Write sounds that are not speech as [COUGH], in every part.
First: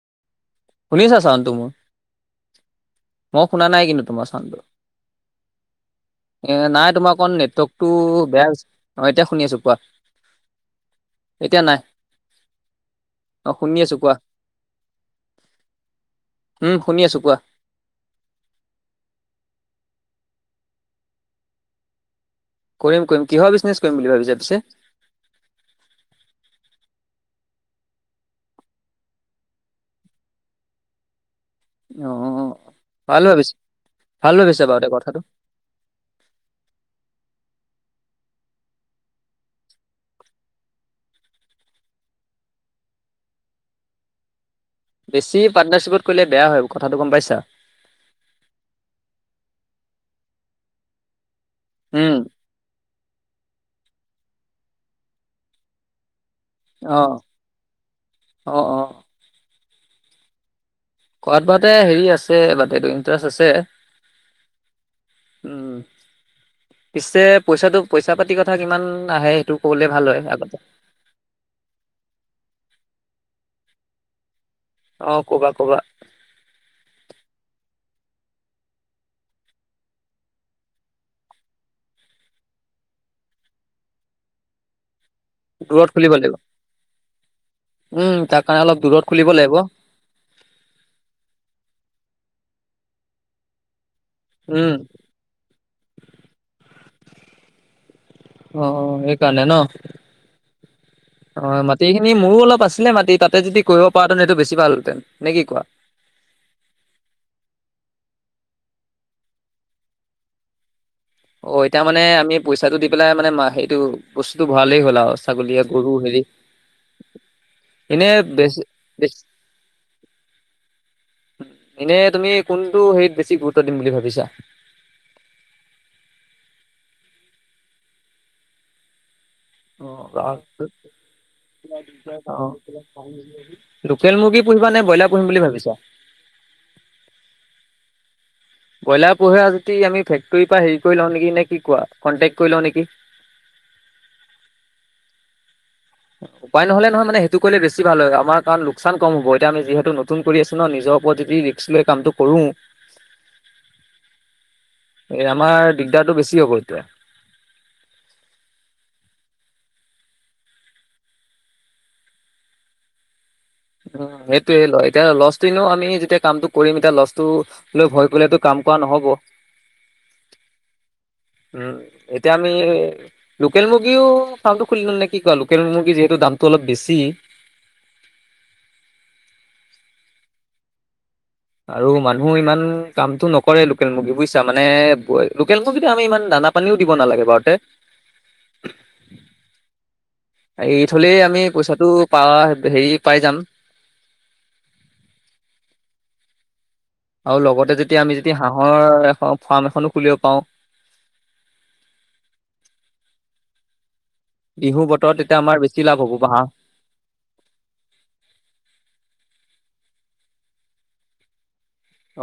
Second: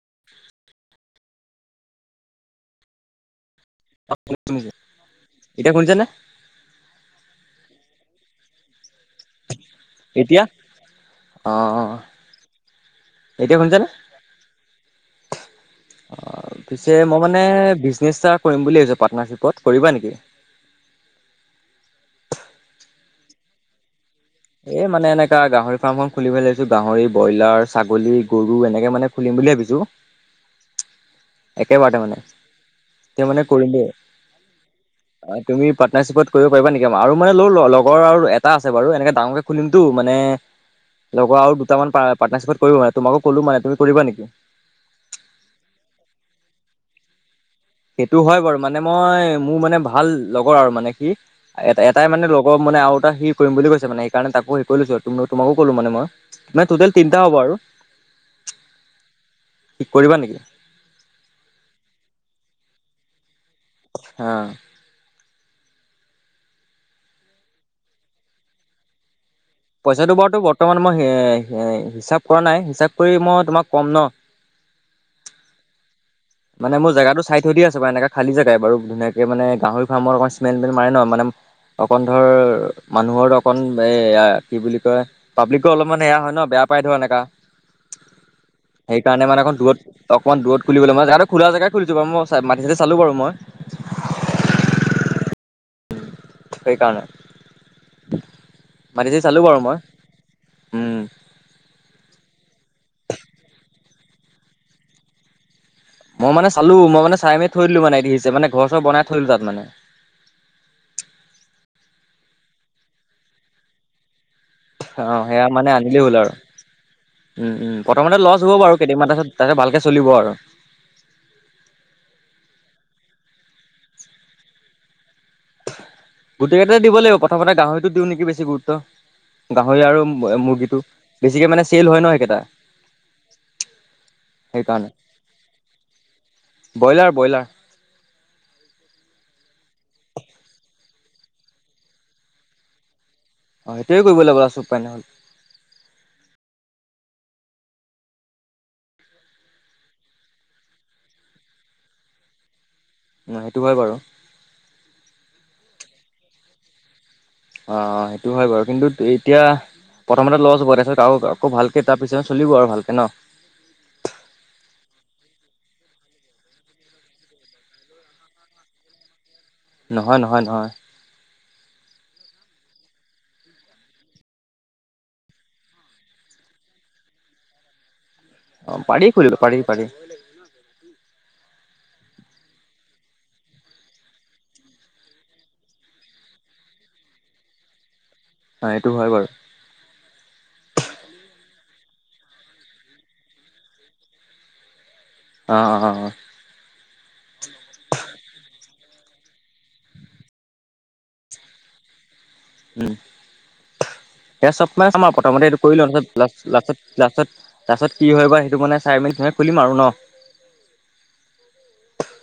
উ শুনিছা ছাউণ্ডটো মই শুনা নাই কিন্তু তোমাৰ ছাউণ্ডটো। শুনিছে এতিয়া শুনিছেনে এ নাই তোমাৰ অকণ নেটৱৰ্কতটো বেয়া হৈছে অঁ এতিয়া শুনি আছোঁ কোৱা এতিয়া অ এতিয়া নাই অ শুনি আছোঁ কোৱা। অ উম, পিছে শুনি আছো মই কোৱা। মানে বিজনেচ এটা কৰিম বুলি ভাবিছোঁ পাৰ্টনাৰশ্বিপত কৰিবা নেকি? [INAUDIBLE] কৰিম কিহৰ বিজনেছ কৰিম বুলি ভাবিচা? এই মানে এনেকা গাহৰি ফাৰ্ম এখন খুলিব লৈছোঁ গাহৰি, ব্ৰইলাৰ ছাগলী গৰু এনেকে মানে খুলিম বুলি ভাবিছো। একেবাৰতে মানে অ' ভাল তেওঁ মানে ভাবিছা, কৰিলে ভাল ভাবিছা বাৰু দে কথাটো। অ তুমি পাৰ্টনাৰশ্বিপত কৰিব পাৰিবা নেকি আমাৰ আৰু মানে ল লত লগৰ আৰু এটা আছে বাৰু এনেকে ডাঙৰকে খুলিমতটো মানে লগৰ আৰু দুটামান পাৰ্টনাৰশ্বিপ ত কৰিব মানে, তোমাকো কলো মানে তুমি কৰিবা নেকি? বেছি পাৰ্টনাৰশ্বিপত কৰিলে বেয়া হয় কথাটো গম পাইছা। সেইটো হয় বাৰু মানে মই মোৰ মানে ভাল লগৰ আৰু মানে কি এটা এটাই উম, মানে লগৰ মানে আৰু এটা সি কৰিম বুলি কৈছে মানে এই কাৰণে তাকো সেই কৰি লৈছো তো তোমাকো ক'লো মানে মই। মানে টোতেল অ', তিনটা হ'ব আৰু অ', অ'। কি কৰিবা নেকি? কোৱাত বাতে হেৰি আছে মানে এইটো ইণ্টাৰেষ্ট আছে। হা উম পিছে পইচাটো পইচা পাতি কথা কিমান আহে? ক'বলে ভাল পইচাটো হয় বাৰুতো আগতে। বৰ্তমান মই হিচাপ কৰা নাই হিচাপ কৰি মই তোমাক কম ন। অ ক'বা ক'বা। মানে মোৰ জেগাতটো চাই থৈ দিয়া আছে বাৰু এনেকা খালি জেগাই বাৰু ধুনিয়াকে মানে গাহৰি ফাৰ্মৰ অকমান ইস্মেল মাৰে ন, মানে অকন ধৰ মানুহৰ অকন এ আ কি বুলি কয়? প্ৰাব্লিকৰ দূৰত অলপমান খুলিব এয়া হয় লাগিব। ন বেয়া পাই ধৰ এনেকা। উম, তাৰ কাৰণে অলপ দূৰত সেইকাৰণে খুলিব মানে লাগিব। অকণ দূৰত অকণমান দূৰত খুলিবলৈ মই জেগাতো খুলিছো বাৰু ম চাই মাতিটো চালো বাৰু মই। উম সেইকাৰণে অ অ মাটি চাটি চালো এইকাৰণে ন? বাৰু মই উম অ মাটি খিনি মোৰো অলপ আছিলে মাটি তাতে যদি কৰিব পা হঁতেন সেইটো বেছ ভাল হেতেন, নে কি কোৱা? মই মানে চালো মই মানে চাই মেলি থৈ দিলো মানে এ দী আহিছে মানে ঘৰ চৰ বনাই থৈলো তাত মানে। অ এতিয়া মানে আমি পইচাটো দি পেলাই মানে সেইটো বস্তু টো ভাৰালেই হ'ল অ আৰু সেয়া ছাগলীয়ে মানে গৰু আনিলেই হ'ল হেৰি আৰু উম উম এনে প্ৰথমতে লছ হ'ব বেছি বাৰু কেইদামান বেছি পাচত তাৰপিছত ভালকে চলিব আৰু। এনেই তুমি কোনটো হেৰিত বেছি গুৰুত্ব দিম বুলি ভাবিছা? গোটেইকেইটা দিব লাগিব, প্ৰথমতে গাহৰিতটো দিওঁ নেকি বেছি গুৰুত্ব। গাহৰি আৰু অ', মুৰ্গীটো লোকেল বেছিকে মুৰ্গী মানে চেল হয় ন সেইকেইটা পুহিবা নে ব্ৰইলাৰ পুহিম বুলি ভাবিছা? Broiler broiler. বইলাৰ পোহা যদি আমি ফেক্টৰীৰ পৰা হেৰি কৰি লওঁ নিকি নে কি কোৱা, কনটেক্ট কৰি লওঁ নেকি? অ', সেইটোৱে কৰিবলাগিব উপাই নহলে। উপায় নহ'লে নহয় মানে সেইটো কৰিলে বেছি ভাল হয়। আমাৰ কাৰণ লোকচান কম হ'ব, এতিয়া আমি যিহেতু নতুন কৰি আছো ন নিজৰ ওপৰত যদি ৰিক্স লৈ কামটো কৰো উম, সেইটো হয় বাৰু। এ আমাৰ দিগদাৰটো বেছি হব এতিয়া। অ' অ', সেইটো হয় বাৰু, কিন্তু এতিয়া প্ৰথমতে লছ হব, তাৰছত আও আকৌ ভালকে তাৰ পিছত চলিব আৰু ভালকে ন। উ, সেইটোয়ে ল এতিয়া লছটো আমি যেতিয়া কামটো কৰিম এতিয়া লছটো লৈ ভয় কৰিলেতো কাম কোৱা নহ'ব। নহয় নহয় নহয়। উম, এতিয়া আমি লোকেল মুৰ্গীও ফামটো খুলিও নে কি কোৱা? লোকেল মুৰ্গী যিহেতু দামটো অলপ বেছি। অ', পাৰি খুলিব পাৰি পাৰি। আৰু মানুহ ইমান কামতটো নকৰে লোকেল মুৰ্গী, বুইছা মানে লোকেল মুৰ্গীটো আমি ইমান দাম খানা পানীও দিব নালাগে বাৰুতে। অ সেইটো হয় বাৰু এৰি থলেই আমি পইচা টো পাৱা হেৰি পাই যাম। অ' অ' অ'। আৰু লগতে যেতিয়া আমি যেতিয়া হাঁহৰ ফাৰ্ম এখনো খুলিব পাৰোঁ। উম। এয়া চব বিহু মে আমাৰ বতৰত তেতিয়া প্ৰথমতে এইটো বেছি কৰিলো লাভ হ'ব বা হাঁহ লাষ্টত লাষ্টত লাষ্টত কি হয় বা সেইটো মানে চাই মেলি খুলিম আৰু ন।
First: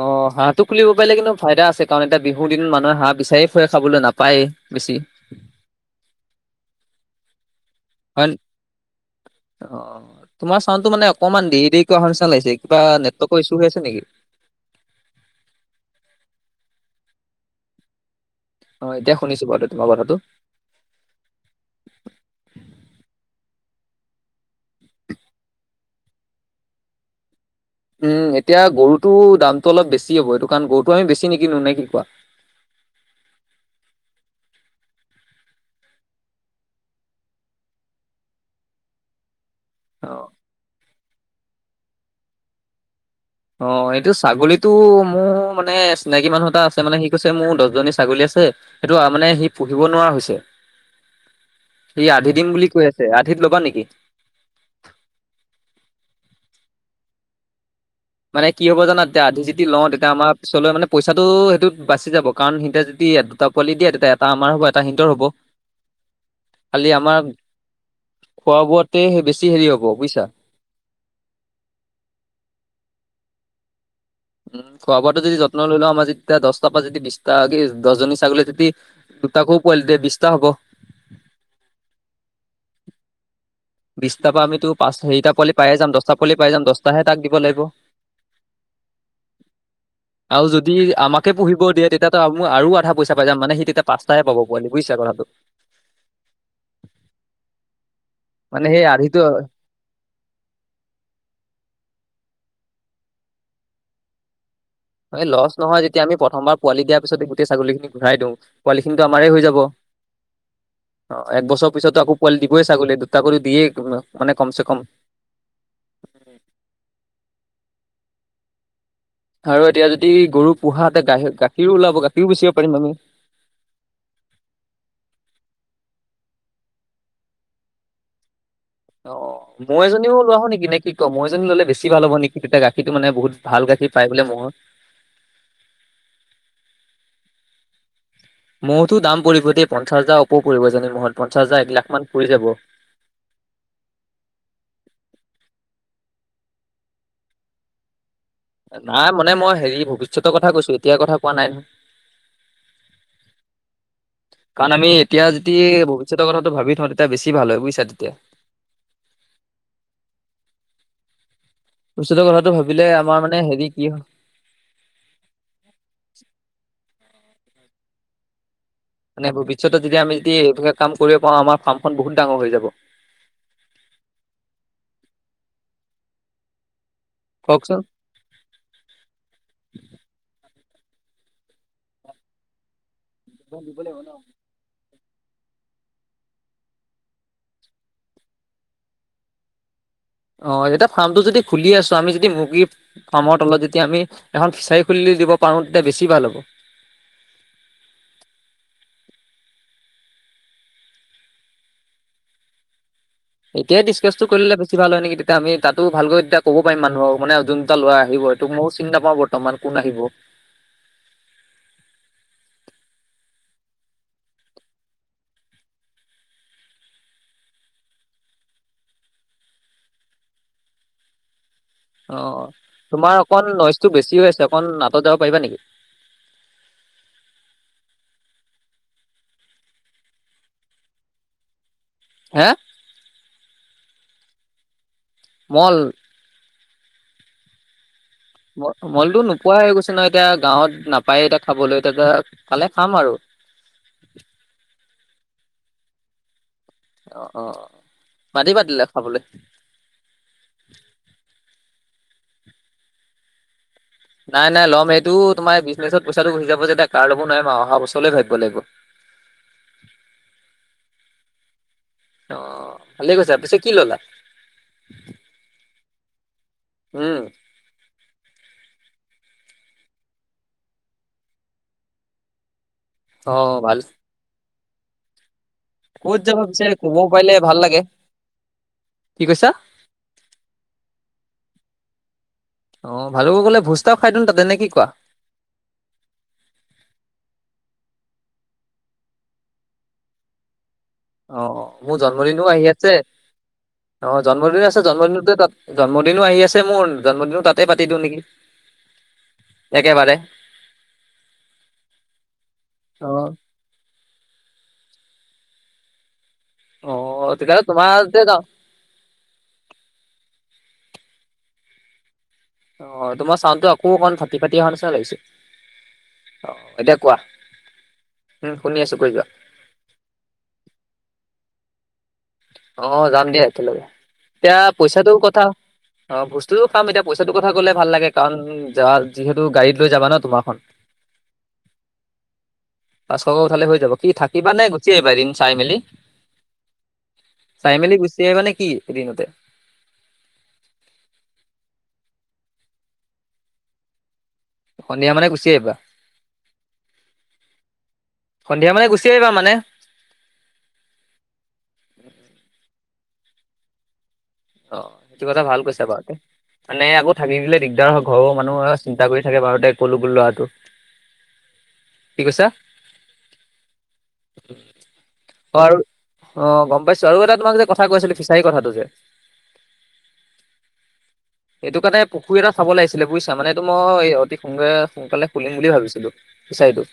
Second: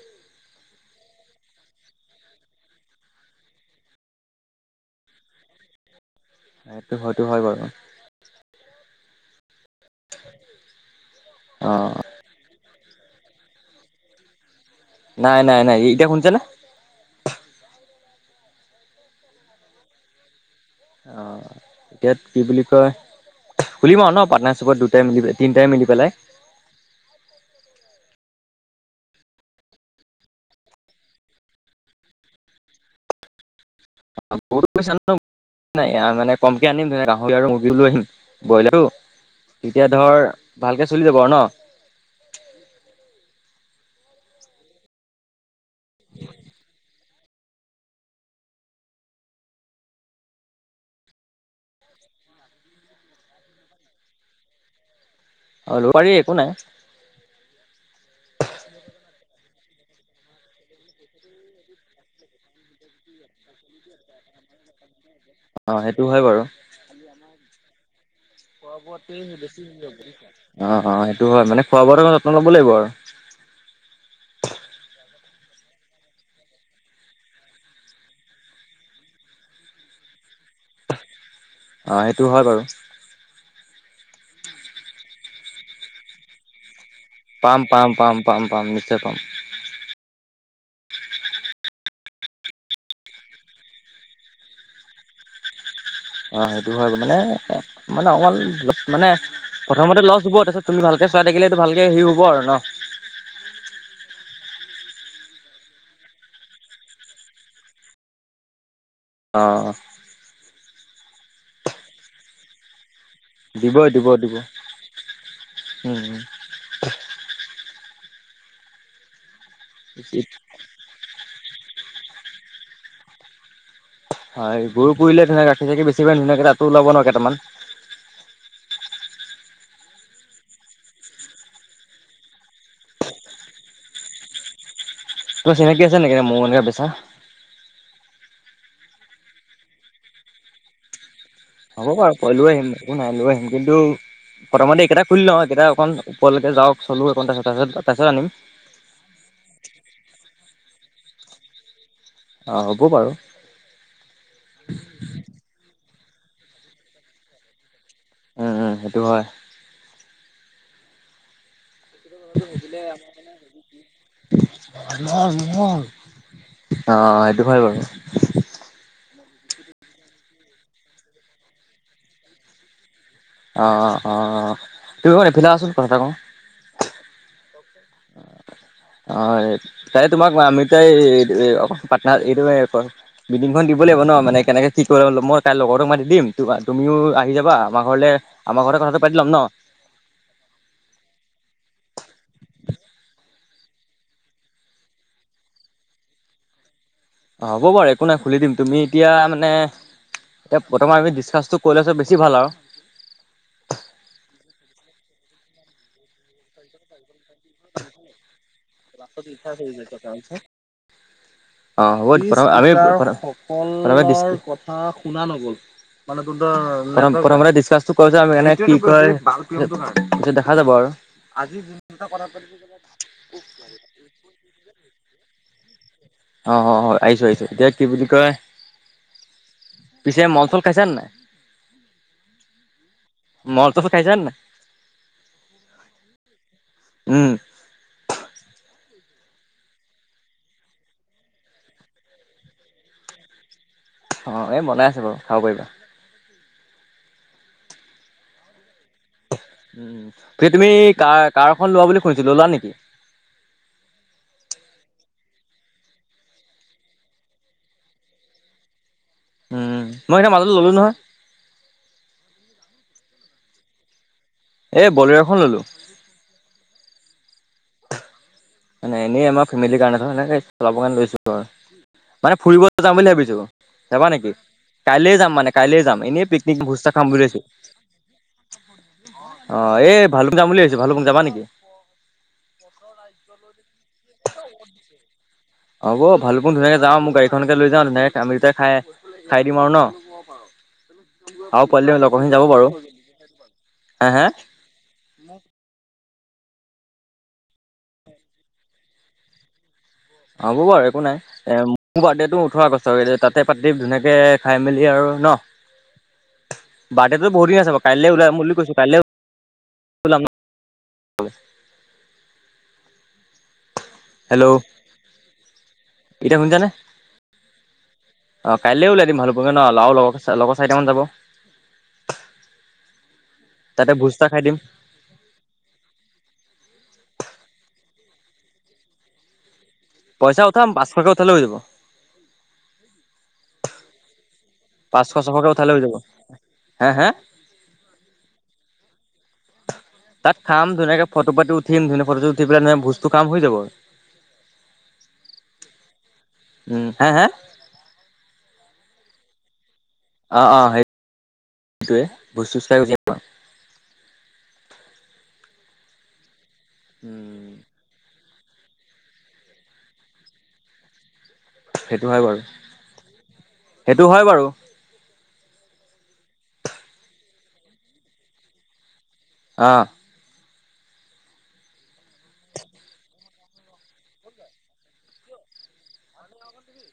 অ', হাঁহটো খুলিব পাৰিলে কিন্তু ফাইদা আছে কাৰণ এতিয়া বিহুৰ দিন মানুহে হাঁহ বিচাৰি ফুৰে খাবলৈ নাপায়েই। বেছি সেইটো হয়তো হয় বাৰু। হয় অ', তোমাৰ চাউডতটো মানে অকমান অ দেৰি দেৰি অহা নিচিনা লাগিছে কিবা নেট টৰ্ক ইছু হৈ আছে নেকি? নাই নাই নাই, এ-এতিয়া শুনিছা নে? অ', এতিয়া শুনিছো বাৰু তোমাৰ কথাটো। অ', এতিয়া কি বুলি কয় খুলিম আও ন পাটনাৰ হিচাপত দুটাই মিলি, তিটাই মিলি পেলাই। [UNINTELLIGIBLE] উম, এতিয়া গৰুটো দামটো অলপ বেছি হ'ব এইটো কাৰণ গৰুটো আমি বেছি নিকিনো নে কি কোৱা? [UNINTELLIGIBLE] [UNINTELLIGIBLE] নাই মানে কমকে আনিম গাহৰি আৰু মুৰ্গীও লৈ আহিম বইলাৰো তেতিয়া অ ধৰ ভালকে চলি যাব আৰু ন। অ', এইটো ছাগলীতো মোৰ মানে চিনাকী মানুহ এটা আছে মানে সি মোৰ দচজনী ছাগলী আছে, সেইটো আ মানে সি পুহিব নোৱাৰা হৈছে। সি আধি দিম বুলি কৈ আছে, আধিত লবা নেকি? অ', লব পাৰি একো নাই। মানে কি হব জানা তেতিয়া লওঁ তেতিয়া আমাৰ পিছলৈ মানে পইচাটো সেইটোত বাচি যাব কাৰণ সিতিয়া যদি দুটা পোৱালি দিয়ে তেতিয়া এটা আমাৰ এটা সিহঁতৰ হব। অ সেইটো হয় বাৰু খালি আমাৰ খোৱা বোৱাতে বোৱাটোৱে হেৰি বেছি, হ'ব বুজিছা। অ অ সেইটো হয় মানে খোৱা বোৱাটো যত্ন ল'ব লাগিব আৰু উম খোৱা বোৱাটো যদি যত্ন লৈ লওঁ আমাৰ যেতিয়া দছটা পৰা যদি বিছটা কি দছজনী ছাগলী যদি দুটাকো পোৱালি দিয়ে বিছটা হ'ব অ সেইটো হয় বাৰু বিছটা পৰা আমিটো পাঁচ সেইটা পোৱালি পায়ে যাম দছটা পোৱালি পায়ে যাম। দছটা পাম পাম পাম পাম পাম নিশ্চয় পাম আৰু যদি আমাকে পুহিব দিয়ে তেতিয়াতো আম আৰু আধা পইচা পাই যাম মানে সি তেতিয়া পাঁচটা হে পাব পোৱালি বুজিছা কথাটো [INAUDIBLE] অ সেইটো হয় মানে মানে অকমান সেই মানে আধিটো প্ৰথমতে লছ হ'ব তাৰপিছত তুমি ভালকে চাই থাকিলে সেইটো ভালকে হেৰী হ'ব আৰু অহ এ লছ নহয় যেতিয়া আমি প্ৰথমবাৰ পোৱালি দিয়াৰ পিছতে গোটেই ছাগলী খিনি ঘূৰাই দিওঁ পোৱালি খিনিটো আমাৰেই হৈ অ যাব। অ এক বছৰ পিছতটো আকৌ পোৱালি দিবই ছাগলীয়ে টো দুটা কৰি দিয়েই দিব দিব মানে দিব কম চে কম উম আৰু এতিয়া যদি গৰু পোহা হতে গাখী গাখীৰো ওলাব গাখীৰো বেচিব পাৰিম আমি হয় গৰু পুহিলে ধৰা গাখীৰ চাখীৰ বেচি পেলাই ধুনীয়াকে তাতো ওলাব ন কেইটামান অ মহ এজনীও লৈ আহো নেকি নে কি ক ম'হ এজনী ল'লে বেচি ভাল হ'ব নেকি তেতিয়া গাখীৰটো মানে বহুত ভাল গাখী খী পাই বোলে মহত তোৰ চিনাকি আছে নেকি মৌ এনেকে বেচা। মহটো দাম পৰিব দেই পঞ্চাছ হাজাৰ ওপৰ পৰিব এজনি মহত পঞ্চাছ হাজাৰ এক লাখ হ'ব মান বাৰু পৰি মই যাব। লৈ আহিম একো নাই লৈ আহিম কিন্তু প্ৰথমতে এইকেইটা খুলি লওঁ এইকেইটা অকণ ওপৰলৈকে যাৱক চলোঁ একখন তাপিছত তাপিছত আনিম নাই মানে মই হেৰী ভৱিষ্যতৰ কথা কৈছোঁ এতিয়াৰ কথা অ হ'ব বাৰু কাৰণ আমি এতিয়া যদি ভবিষ্যতৰ কথাটো ভাবি থ, তেতিয়া বেছি ভাল হয় বুয়িছা উম উম সেইটো হয়। [INAUDIBLE] ভৱিষ্যতৰ কথাটো ভাবিলে আমাৰ মানে হেৰি কি হয় [UNINTELLIGIBLE] অ সেইটো হয় বাৰু। মানে ভৱিষ্যতত যদি আমি যদি এইবিলাক কাম কৰিব পাৰোঁ আমাৰ ফাৰ্মখন বহুত ডাঙৰ হৈ যাব। অ অ অ তুমি এইপিনে আহচোন কথা এটা কওঁ [UNINTELLIGIBLE] অ তাই তোমাক আমি দুটাই এ পাটনা এইটোৱে অকল মিটিংখন দিব লাগিব ন মানে কেনেকে কি ত মই তাইৰ লগৰটোক মাতি দিম তু তুমিও আহি যাবা আমাৰ ঘৰলে আমাৰ ঘৰতে কথাটো পাতি ল'ম ন। অ এতিয়া ফাৰ্মটো যদি খুলি আছোঁ আমি যদি মুৰ্গী ফাৰ্মৰ তলত যেতিয়া আমি এখন ফিচাৰী খুলি দিব পাৰোঁ তেতিয়া বেছি ভাল হ'ব। অ হ'ব বাৰু একো নাই খুলি দিম তুমি এতিয়া মানে এতিয়া প্ৰথমে আমি ডিচকাচটো কৰি লোৱাটো বেছি ভাল আৰু এতিয়াই ডিচকাচটো কৰি ল'লে বেছি ভাল হয় নেকি তেতিয়া আমি তাতো ভালকৈ তেতিয়া ক'ব পাৰিম মানুহক মানে যোনকেইটা ল'ৰা আহিব এইটো মও চিনি নাপাওঁ বৰ্তমান কোন আহিব। অ হ'ব আমি, [UNINTELLIGIBLE] প্ৰথম আমি ক, শুনা নগ'ল। মানে তহঁতৰ, প্ৰথমতে ডিচকাচটো কৰোঁ চোন আমি এনে কি কয় পিছত দেখা যাব আৰু আজি বি অ কথাটো তোমাৰ অকণ নইজটো বেছি হৈ আছে অকন আঁতৰত যাব পাৰিবা নেকি? অ হ হ আহিছোঁ আহিছোঁ এতিয়া কি বুলি কয় পিছে মন চন খাইছে নে নাই? হে মদ চদ খাইছা নে নাই মল। উম মলটো নোপোৱা হৈ গৈছোঁ নহয় এতিয়া গাঁৱত নাপায় এতিয়া খাবলৈ এতিয়া পালে খাম আৰু। অহ, এই বনাই আছে বাৰু খাব পাৰিবা। অহ - অহ - অহ [UNINTELLIGIBLE] তে তুমি কাৰ কাৰখন লোৱা বুলি শুনিছিলো ল'লা নেকি? নাই -নাই ল'ম সেইটো তোমাৰ বিজনেচত পইচাটো গোচি যাব যেতিয়া কাৰ ল'ব নোৱাৰিম আৰু অহা বছৰলৈ ভাবিব লাগিব। [INAUDIBLE] উম, মই এতিয়া মাজতে ল'লো নহয় অহ, ভালেই কৈছা। পাছে কি ল'লা? এ বলেৰ খন ললো। হম মানে এনেই আমাৰ ফেমিলি কাৰণে সেনেকে চলাব কাৰে লৈছো আৰু মানে ফুৰিব যাম বুলি অ ভাবিছো ভাল যাবা নেকি কাইলে যাম মানে কাইলে যাম ক'ত এনেই যাবা পিছে পিকনিক ভোজ এটা ক'ব খাম বুলি পাৰিলে [UNINTELLIGIBLE] ভাল লাগে কি কৈছা অহ, এই ভালুকপুং যাম বুলি ভাবিছো ভালুকপুং যাবা নেকি? অহ, ভালুকপুং গলে ভোজ তাও খাই দিম তাতে নে কি কোৱা? হ'ব ভালুকপুং হৈয়ে যাম মোৰ গাড়ীখনকে লৈ যাওঁ ধুনীয়াকে আমি কেতাই খাই -খাই দিম আৰু ন'। [INAUDIBLE] অহ - অহ আৰু পোৱালি মোৰ লগৰখিনি যাব জন্মদিনো আহি বাৰু আছে হা অহ হা জন্মদিন আছে জন্মদিনতে তাত জাম। জন্মদিনো আহি আছে মোৰ জন্মদিনো তাতে পাতি দিওঁ নেকি? একেবাৰে হ'ব বাৰু একো নাই এ মোৰ বাৰ্থডে টো ওঠৰ অ আগষ্ট তাতে পাতি ধুনীয়াকে খাই মেলি দিয়া আৰু অ ন' বাৰ্থডেটো পৰহি তেতিয়াহ'লে আছে বাৰো তোমাৰ কাইলে তাতে যাওঁ ওলাম বুলি কৈছো কাইলে ওলাম। হয় অহ, তোমাৰ চাউণ্ডটো অক ক' অকণ ফাটি- ফাটি অহা নিচনা লাগিছে অহ এতিয়া কোৱা উম অহ, শুনি কাইলে আছো উলাই কৈ দিম যোৱা ভালুকপুংলে লল লগৰ -লগৰ চাৰিটামান যাব। অহ, যাম দিয়া একেলগে। তাতে ভোজ এটা খাই দিম এতিয়া পইচাটো কথা অহ বস্তুও খাম এতিয়া পইচাটোৰ কথা কলে ভাল লাগে। কাৰণ যা যিহেতু গাড়ীত লৈ যাবা ন পইচা তোমাৰখন উঠাম পাঁচশকে উঠালে হৈ যাব। পাঁচশকে উঠালে হৈ যাব কি থাকিবা নে গুচি আহিবা পাঁচশ এদিন ছশকে চাই উঠালে মেলি? হৈ যাব হে হে চাই মেলি গুচি আহিবানে কি এদিনতে? তাত খাম ধুনীয়াকে ফটো পাতি উঠিম ধুনীয়া ফটো উঠি পেলাই ভোজটো খাম হৈ যাব। সন্ধিয়া মানে গুচি আহিবা উম হে হে সন্ধিয়া মানে গুচ গুচি আহিবা মানে। অ', -অ', সেই সেইটোৱে ভোজ - চুজ খাই গুচি আহিম আৰু। অহ, কিবা এটা ভাল কৈছা বাৰুতে মানে আকৌ থাকি উম দিলে দিগদাৰ হ'ব। ঘৰৰ মানুহ চিন্তা কৰি থাকে বাৰুতে ক'লো গোল ল'ৰাটো সেইটো হয় কি বাৰু কৈছা সেইটো হয় বাৰু আৰু অহ, গম পাইছো আৰু এটা তোমাক যে কথা কৈ আছিলে ফিচাৰী কথাটো যে আহ এইটো কাৰণে পুখুৰী এটা চাব লাগিছিলে বুইছা মানে এইটো মই অতি সোনকালে- সোনকালে খুলিম বুলি ভাবিছিলো। ফিছাৰিটো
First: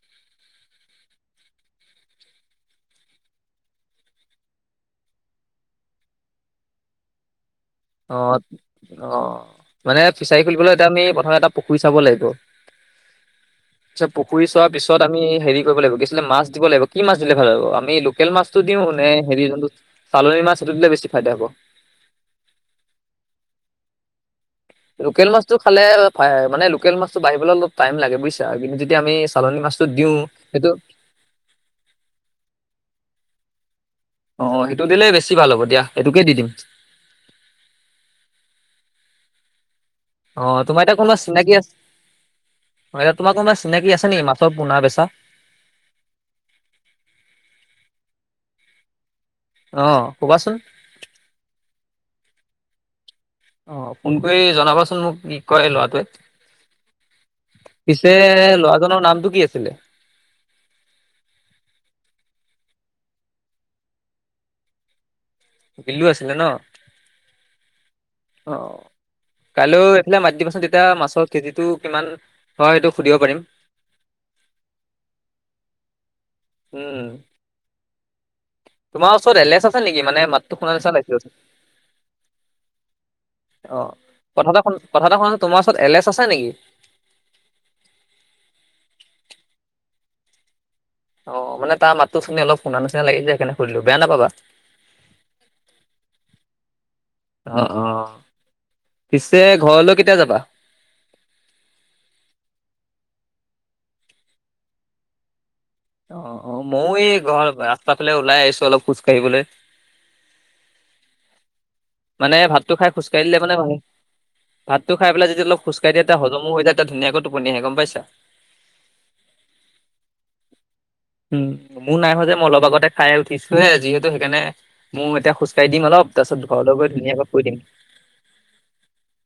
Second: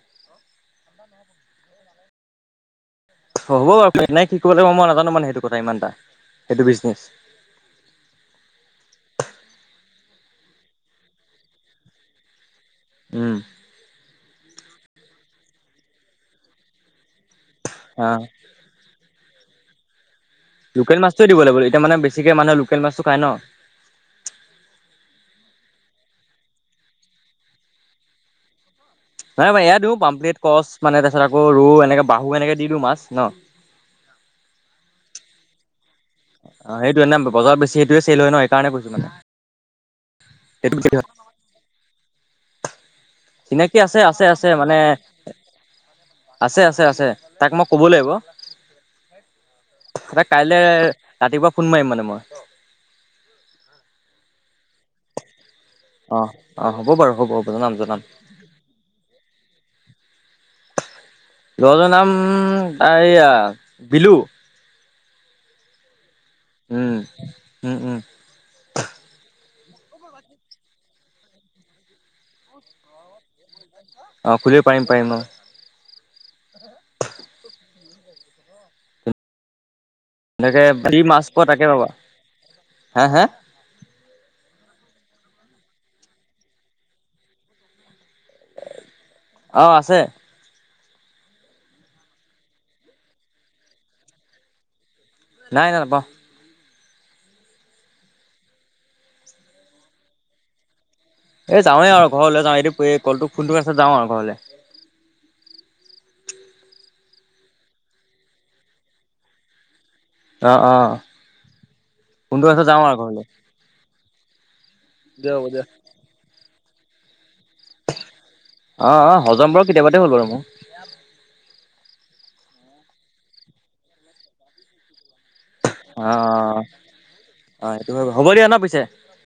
[INAUDIBLE] হ'ব বাৰু নাই কি কৰিব লাগিব মই নাজানো মানে সেইটো কথা ইমান এটা সেইটো বিজনেচ অহ -অহ মানে ফিচাৰী খুলিবলৈ এতিয়া আমি প্ৰথমে এটা পুখুৰী চাব লাগিব। উম পিছত পুখুৰী চোৱা পিছত আমি হেৰি কৰিব লাগিব কিআছিলে মাছ দিব লাগিব কি মাছ দিলে ভাল হ'ব আমি অ লোকেল মাছটো দিওঁ নে হেৰি জনটো লোকেল মাছটোোৱে দিব লাগিব এতিয়া মানে বেছিকে মানুহে লোকেল মাছটো খাই ন- লোকেল মাছটো খালে মানে লোকেল মাছটো বাঢ়িবলৈ অলপ টাইম লাগে বুজছা কিন্তু। যেতিয়া আমি নাই চালনী নাই এয়া মাছটো দিও দিওঁ পামপ্লট কচ সেইটো মানে তাৰপিছত আকৌ এনেকে বাহু এনেকে দি দিওঁ মাছ ন- অ', সেইটো দিলে বেছি ভাল হ'ব দিয়া সেইটোকে দি দিম। আহ সেইটো এ নে বজাৰত বেছি সেইটোয়ে চল হয় ন সেইকাৰণে কৈছো মানে- অ সেইটো তোমাৰ এটায়া কোনোবা চিনাকি আছে। তোমাৰ কোনোবা চিনাকি আছে নেকি আছে আছে মাছৰ পোনা মানে। বেচা? আছে আছে আছে তাক মই ক'ব লাগিব। অ', এ ক'বাচোন কাইলে ৰাতিপুৱা ফোন মাৰিম মানে মই- অ ফোন কৰি জনাবাচোন মোক কি! কয় অ'। অ', হ'ব বাৰু হ'ব হ'ব লৰাটোৱে জনাম জনাম পিছে লৰাজনৰ নামটো কি আছিলে [INAUDIBLE] লজৰ নাম ত এইয়া বিলু বিলু আছে উম উম উম কাইলৈও এইফালে মাাততি দিবচোন তেতিয়া মাছৰ কেজিটো কিমান হয় সেইটো সুধিব পাৰিম অ খুলিব পাৰম পাৰম উম তোমাৰ ওচৰত এলেছ আছে নেকি মানে মাতটো এনেকে শুনা নিচনা যি লাগছিল। মাছ পোৱা তাকে পাবা হা হা অ কথা এ কথা এটা শুনা তোমাৰ ওচৰত এলে এচ আছে নেকি? আহ আছে। অ মানে তাৰ মাতো চুনি অলপ শুনা নিচিনা লাগি যে সেইকাৰণে সুধিলো বেয়া নাপাবা। নাই নাই নাপাওঁ। অ অ পিছে ঘৰলৈ কেতিয়া যাবা। এই যাওঁৱে আৰু ঘৰলৈ যাওঁ এই কলটো ফোনটো যাওঁ আৰু ঘৰলৈ অ অ ময়ও এই ঘ ৰাস্তা ফালে ওলাই আহিছো অলপ খোজ কাঢ়িবলৈ অঁ অঁ। মানে ভাতটো খাই খোজকাঢ় দিলে মানে মানে। ভাতটো খাইেলাই য অলপ খোজকাঢ়িয়তি হমো হৈ যায় টা ধুনীয়াকৈ টোপনি আহে গম পাইছা। আহ আহ হজম বোৰু কেতিয়াবাতে হ'ল বাৰু মোৰ। মোৰ নাই হয়য় যে মই অলপ আগতে খাই উঠিছোহে যিহেতু সেইকাৰণে মোৰ এতি খোজকাঢ় দিম অলপ অ', তাৰপাছত অ'। ঘলেগৈ ধুনীয়াকৈ প দিম। অ', সেইটো হয় হ'ব দিয়া ন' পিছে।